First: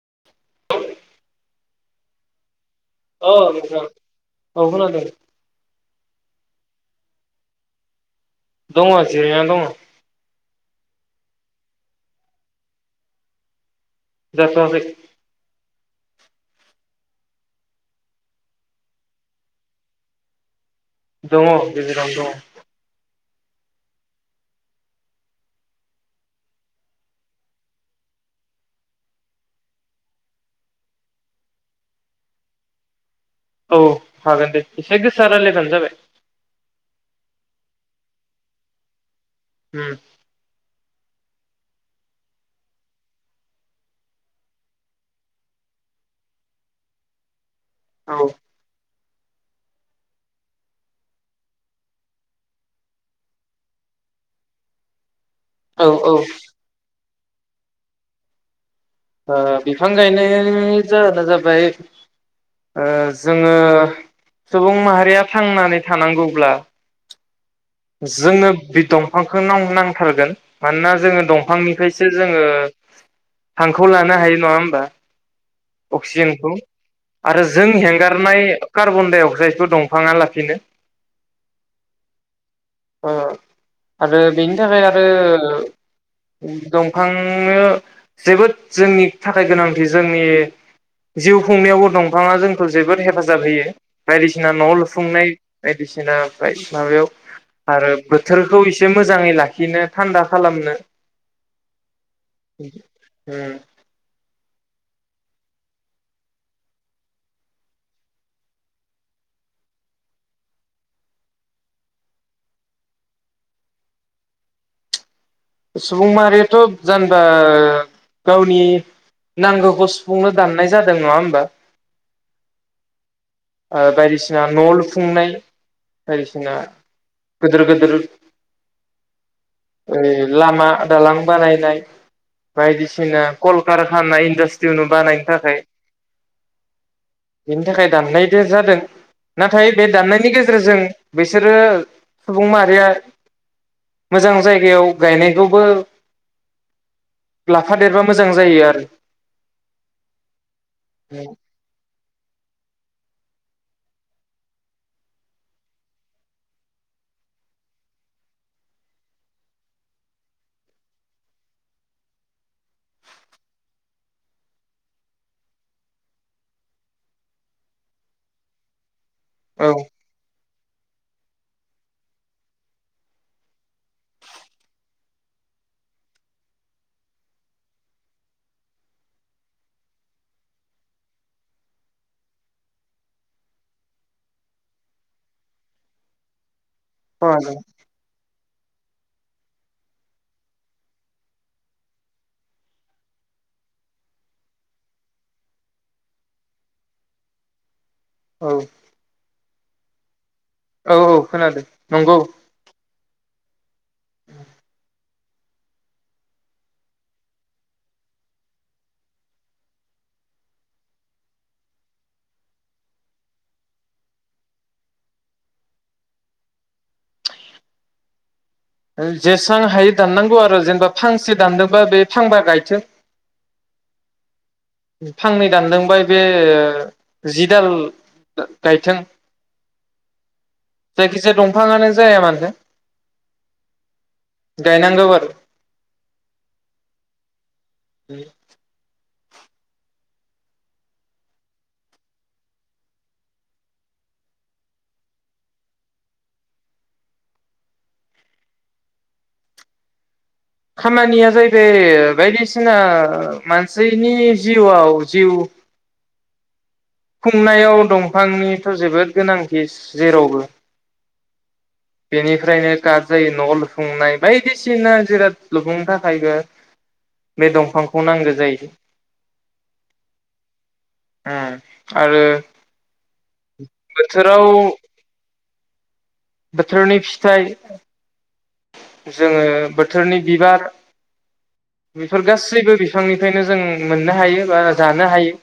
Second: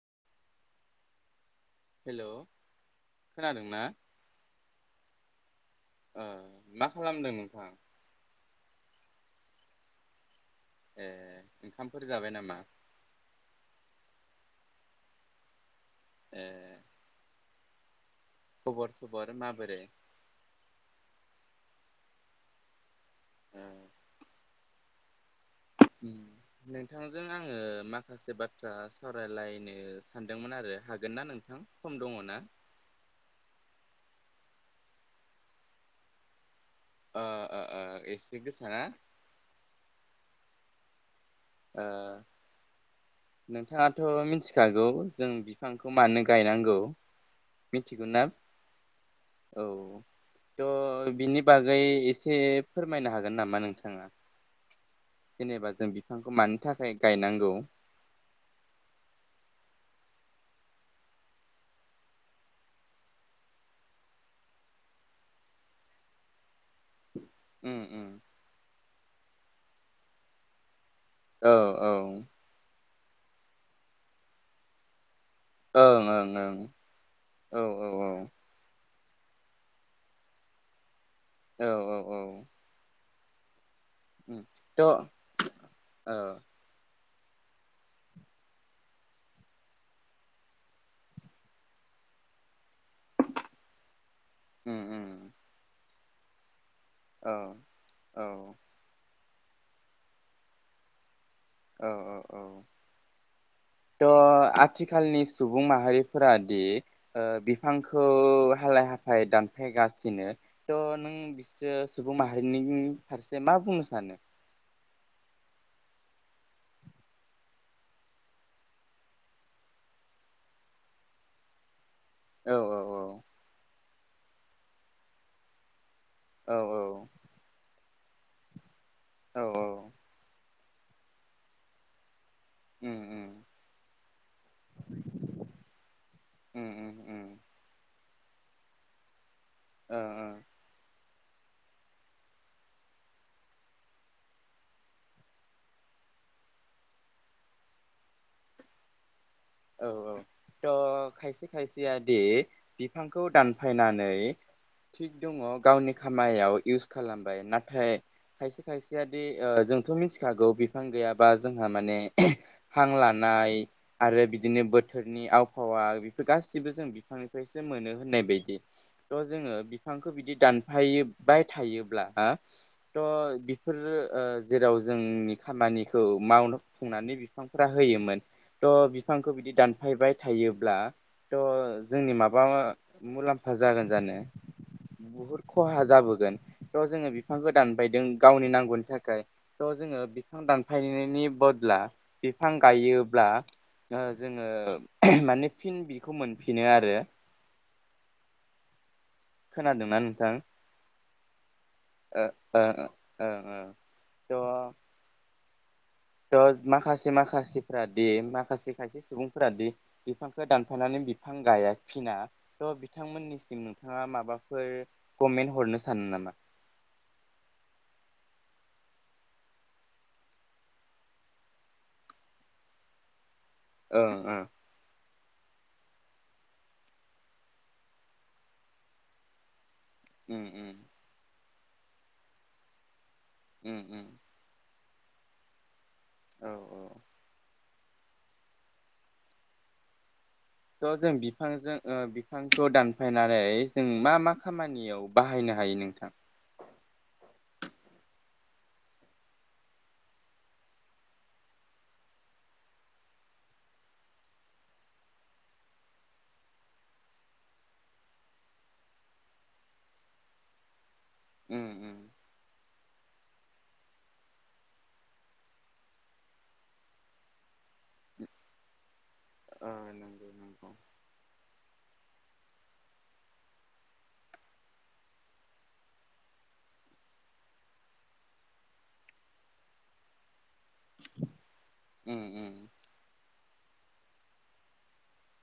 [unintelligible] हेल औ नोंथां औ खोनादों। मा खालामदों नोंथां? दङ जेरायना दङ। ए ओंखामफोर जाबाय नामा? जाथवाखै। ए खबर-सबर माबोरै? दङ गेजेरावनो दङ। ए नोंथांजों आङो माखासे बाथ्रा सावरायलायनो सानदोंमोन आरो हागोन ना नोंथां, सम दङ ना? औ हागोन दे एसे गोसा रायलायबानो जाबाय ओ-ओ-ओ एसे गोसा ना? ओम। ओ नोंथाङाथ' मिथिखागौ जों बिफांखौ मानो गायनांगौ? मिथिगौ औ ना? औ थ' बिनि बागै एसे फोरमायनो हागोन नामा नोंथाङा? जेनेबा औ जों औ ओ बिफांखौ मानि थाखाय गायनांगौ ओ- बिफां गायनायनि जाहोना जाबाय ओ- जोङो सुबुं माहारिया थांनानै थानांगौब्ला उम उम जोंनो बिफ दंफांखौ नाव नांथारगोन मानोना जोङो औ दंफांनिफ्रायसो जोङो हांखौ लानो हायो नङा होमबा? ओं ओं अक्सिजेनखौ आरो औ जों हेंगारनाय कार्बण्डाइ अक्साइडखौ दंफाङा लाफिनो। औ-औ- औ! अ- आरो उम बेनि थ' थाखाय औ आरो दंफां दंफांनो जोबोद जोंनि थाखाय गोनांथि जोंनि जिउ खुंनायावबो दंफाङा जोंखौ जोबोद हेफाजाब होयो बायदिसिना न उम लुफुंनाय उम बायदिसिना माबायाव औ आरो औ बोथोरखौ एसे मोजाङै लाखिनो थान्दा खालामनो औ औ थ' आथिखालनि सुबुं माहारिफोरा दि ओ बिफांखौ हालाय हाफाय दानफायगासिनो थ नों बिसोर सुबुं माहारिनि फारसे मा बुंनो सानो? सुबुं माहारियाथ जेनेबा गावनि नांगौखौ सुफुंनो दाननाय जादों नङा होनबा। औ औ औ बायदिसिना न' लुफुंनाय औ बायदिसिना गोदोर गोदोर औ औ लामा दालां बानायनाय उम बायदिसिना उम कलकारखाना इन्डास्ट्रियाव बानायनो थाखाय उम उम उम बेनि थाखाय दाननाय देर जादों नाथाय बे ओ ओ दाननायनि गेजेरजों बिसोरो सुबुं माहारिया मोजां जायगायाव गायनायखौबो लाफादेरबा मोजां जायो आरो औ औ थ खायसे खायसेया दि बिफांखौ दानफायनानै थिग दङ गावनि खामायाव इउस खालामबाय नाथाय खायसे खायसेयादि जोंथ मिथिखागौ बिफां गैयाबा जोंहा माने हां लानाय आरो बि बिदिनो बोथोरनि आबहावा बेफोर गासिबो जों बिफांनिफ्रायसो मोनो होननाय बायदि थ जोङो औ बिफांखौ बिदि दान बाय थायोब्ला हा थ बेफोरो जेराव जोंनि खामानिखौ मावनोफुंनानै बिफांफोरा होयोमोन थ बिफांखौ बिदि दानफायबाय थायोब्लाथ जोंनि माबा मुलाम्फा जागोन जानो बुहुद खहा जाबोगोन। थ जोङो बिफांखौ खोनादों दानबायदों गावनि नांगौनि थाखाय थ' जोङो बिफां दानफायनायनि बदला बिफां गायोब्ला ओ जोङो माने फिन बिखौ मोनफिनो आरो औ खोनादोंना नोंथां औ औ खोनादों नंगौ ओ ओ। ओ ओ थ थ माखासे माखासेफोरादि माखासे खायसे सुबुंफोरा दि बिफांखौ दानफानानै बिफां गायाफिना थ बिथांमोननिसिम नोंथाङा माबाफोर कमेन्ट हरनो सानो नामा। ओ जेसां हायो दाननांगौ आरो जेनेबा फांसे दानदोंबा बे फांबा गायथो। ओ ओ फांनै दानदोंबाय बे जि दाल गायथों उम उम बिफांङानो जाया मानो उम उम गायनांगौ आरो औ औ [inaudible] थ' जों बिफांजों ओ बिफांखौ दानफायनानै जों मा मा खामानियाव बाहायनो हायो नोंथां? खामानिया जाहैबाय बायदिसिना मानसिनि जिउआव जिउ खुंनायाव दंफांनिथ जोबोद गोनांथि जेरावबो। उम उम बेनिफ्रायनो गारजायो न'आव लुफुंनाय बायदिसिना जिराद लुफुंनो थाखायबो बे दंफांखौ नांगौ जायो ओ नंगौ नंगौ उम आरो बोथोराव बोथोरनि फिथाइ जोङो बोथोरनि बिबार उम बेफोर उम गासैबो बिफांनिफ्रायनो जों मोननो हायो बा जानो हायो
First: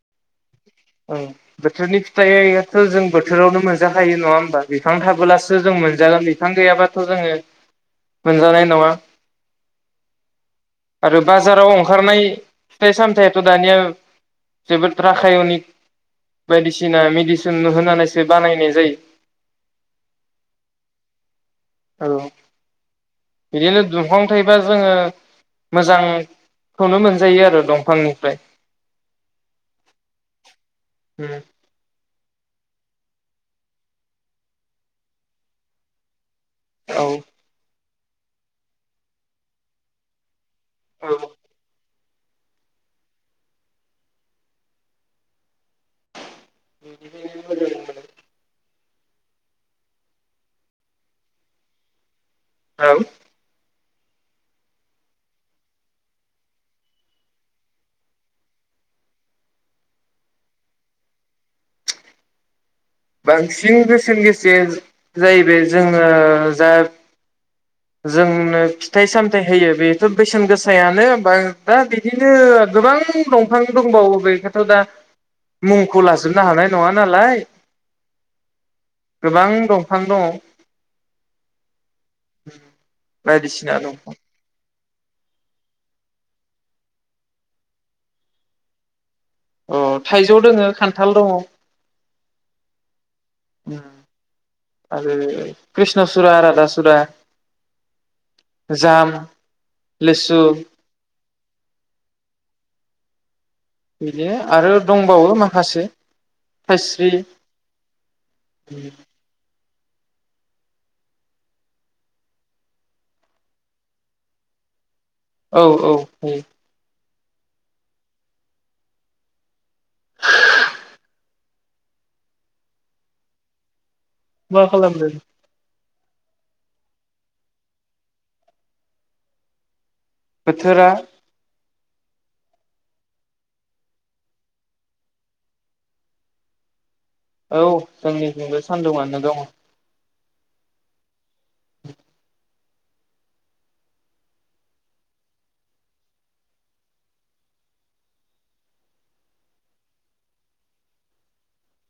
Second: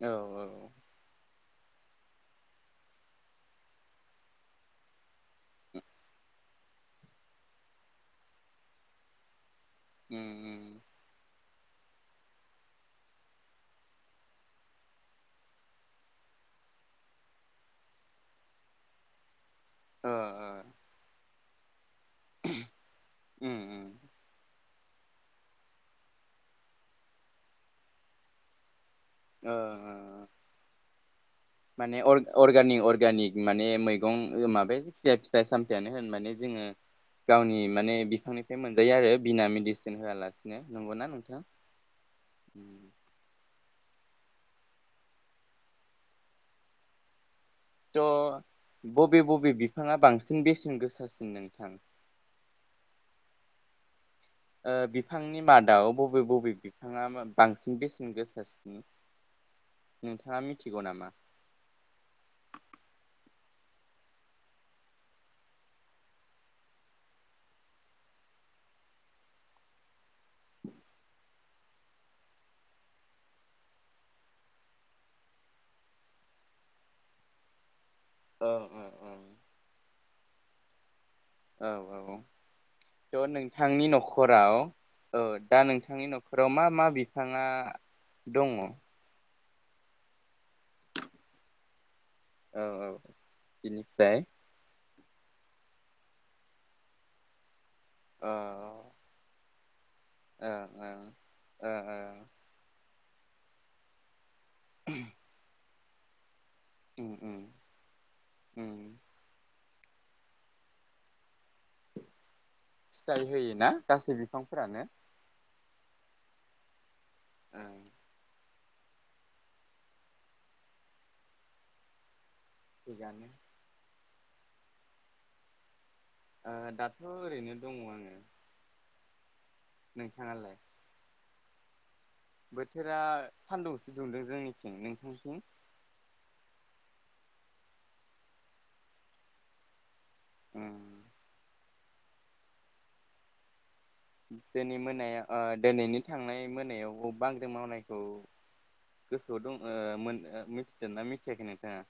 औ औ औ बोथोरनि फिथाइथ जों बोथोरावनो मोनजाखायो नङा होमबा बिफां थाबोलासो जों मोनजागोन। बिफां गैयाबाथ' जोङो मोनजानाय नङा उम उम। आरो बाजाराव ओंखारनाय फिथाइ सामथाइयाथ दानिया जोबोद राखायनिक बायदिसिना मेडिसिन होनानैसो बानायनाय जायो। ओ ओ औ। उम बिदिनो उम दुंफां थायोबा जोङो मोजां खौनो मोनजायो आरो दंफांनिफ्राय ओं ओं। हम। माने अर-अर्गानिक अर्गानिक माने मैगं माबाया फिथाइ-सामथायानो होन माने जोङो औ गावनि माने बिफांनिफ्राय मोनजायो आरो बिना मेडिसिन होआलासे। [inaudible] नंगौ औ ना नोंथां। [inaudible] [unintelligible] ज' बबे बबे बिफाङा बांसिन बेसेन गोसासिन नोंथां? औ। ओ बिफांनि मादाव बबे बबे बिफाङा मा बांसिन बेसेन गोसासिन नोंथाङा मिथिगौ नामा? बांसिन बेसेन गोसाया जाहैबाय जोङो जा जोंनो फिथाइ सामथाइ होयो बेथ बेसेन गोसायानो बा दा बिदिनो गोबां दंफां दंबावो बेखोथ दा मुंखौ लाजोबनो हानाय नङा नालाय। औ औ गोबां दंफां दङ। औ औ औ थ बायदिसिना नोंथांनि दंफां न'खराव। औ दा नोंथांनि न'खराव मा मा बिफाङा दङ। अ थाइजौ दोङो खान्थाल दङ'। औ औ बिनिफ्राय आरो कृष्णसुरा रधासुरा जाम लेसु ओ ओ ओ ओ। बिदिनो आरो दंबावो माखासे। खास्रि उम उम उम फिथाइ होयोना गासै बिफांफोरानो? औ औ होयो। ओ। [inaudible] मा खालामदों। दाथ ओरैनो दङ आङो। नोंथाङालाय। बोथोरा बोथोरा सानदुंसो दुंदों जोंनिथिं नोंथांथिं। औ जोंनिजोंबो सान्दुंआनो दं। उम [inaudible] [inaudible] दिनै मोनायाव दिनैनि थांनाय मोनायाव बांग्रि मावनायखौ गोसोआव दं मिथिदों ना मिथियाखै नोंथाङा।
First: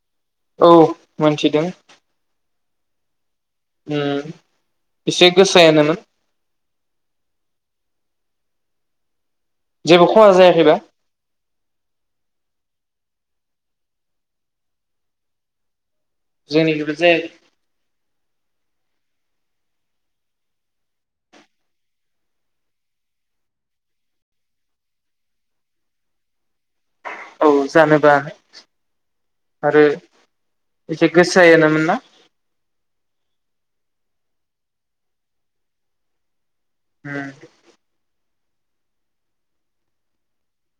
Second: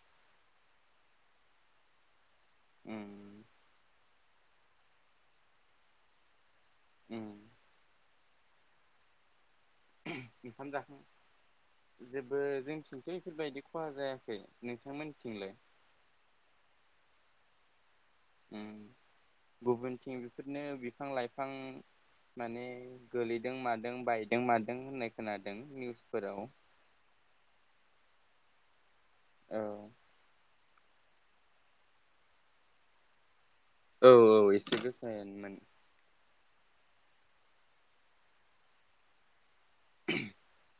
औ मिथिदों। उम [inaudible] उम एसे गोसायानो मोन। उम। जेबो खहा ओंखाम जायाखैबा जाखां जेबो जोंनिथिं। बेफोरबायदि खहा जायाखै नोंथांमोननिथिंलाय। जोंनि जायाखै। उम गुबुनथिं बेफोरनो बिफां लाइफां माने गोलैदों मादों बायदों मादों होननाय खोनादों निउसफोराव। औ जानोबा। औ। आरो एसे गोसोायमोन ना। औ औ एसे गोसायानोमोन। हम। [inaudible]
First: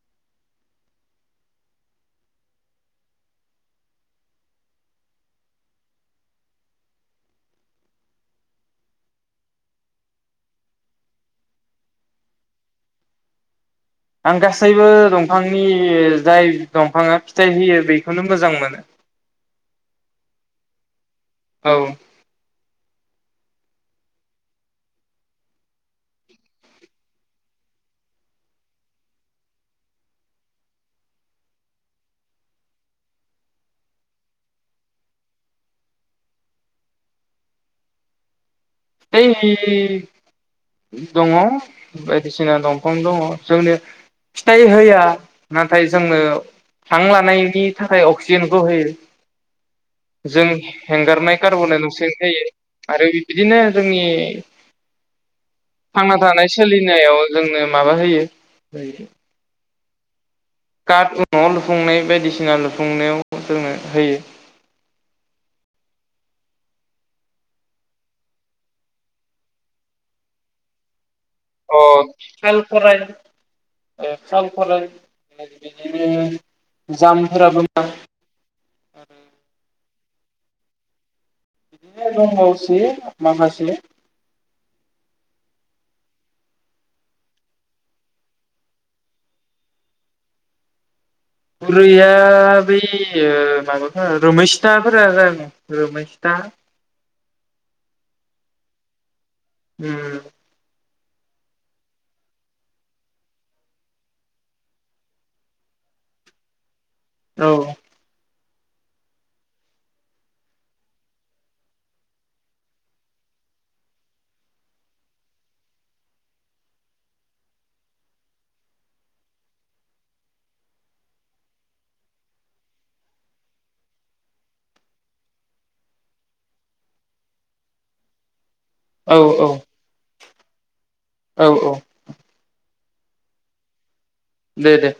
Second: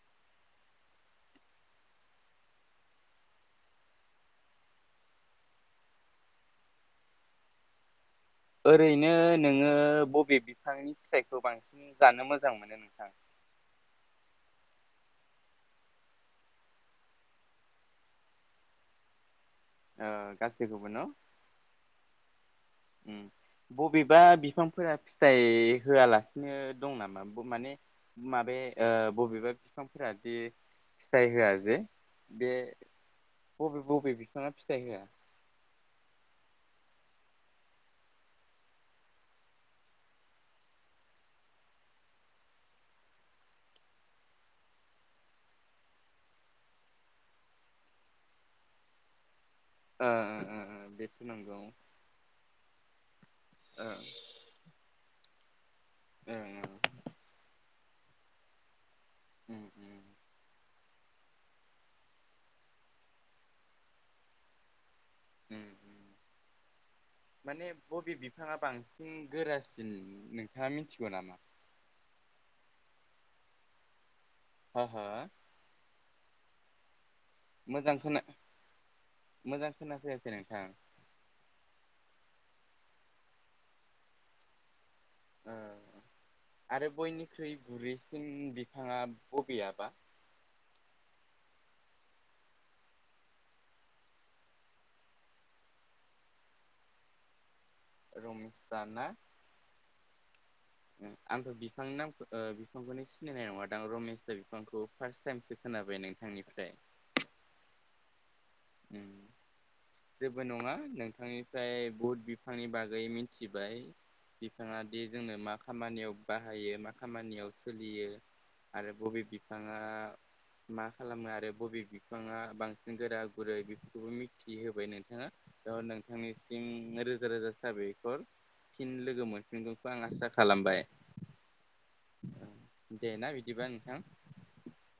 ओरैनो नोङो बबे बिफांनि फिथाइखौ बांसिन जानो मोजां मोनो नोंथां। आं गासैबो दंफांनि जाय दंफाङा फिथाइ होयो बेखौनो मोजां मोनो। अ गासैखौबो न। औ। उम बबेबा बिफांफोरा फिथाइ होआलासिनो दं नामा माने माबे बबेबा बिफांफोरा दि फिथाइ होआ जे बे बबे बबे बिफाङा फिथाइ होआ। [inaudible] दङ बायदिसिना दंफां दङ जोंनो फिथाइ होआ नाथाय जोंनो हां लानायनि थाखाय अक्सिजेनखौ होयो। ओ जों ओ बेथ' हेंगारनाय नंगौ कार्बनडाइ अक्साइड होयो आरो बिदिनो। जोंनि। थांना थानाय सोलिनायाव जोंनो‌। माबा होयो। माने कार्टउ न लुफुंनाय बायदिसिना लुफुंनायाव जोंनो होयो। माने बबे बिफाङा बांसिन गोरासिन नोंथाङा मिथिगौ नामा? अ सालखराय ओ। सावख हो हो [inaudible] जाम मोजां खोनाआ खोनाफैखै नोंथां। द दंबावसै माखासे। आरो बयनिख्रुइ गुरैसिन बिफाङा बबेयाबा। गुरैया बै ओ माबाफोर रोमैस्ताफोरा जाग रोमैस्ता। रमेस दा ना? उम ओम आंथ बिफांनि नामखो ओ बिफांखौनो सिनायनाय नङा दां रमेसता बिफांखौ फास्त टाइमसो खोनाबाय नोंथांनिफ्राय। औ ओम जेबो नङा नोंथांनिफ्राय बहुद बिफांनि बागै मिथिबाय बिफाङा दि जोंनो मा खामानियाव बाहायो मा खामानियाव सोलियो आरो बबे बिफाङा मा खालामो आरो बबे बिफाङा बांसिन गोरा। गुरै बेफोरखौबो मिथिहोबाय नोंथाङा त' नोंथांनिसिम रोजा रोजा साबायखर। फिन औ लोगो औ मोनफिनगोनखौ आं आसा खालामबाय औ। देना बिदिबा नोंथां। दे दे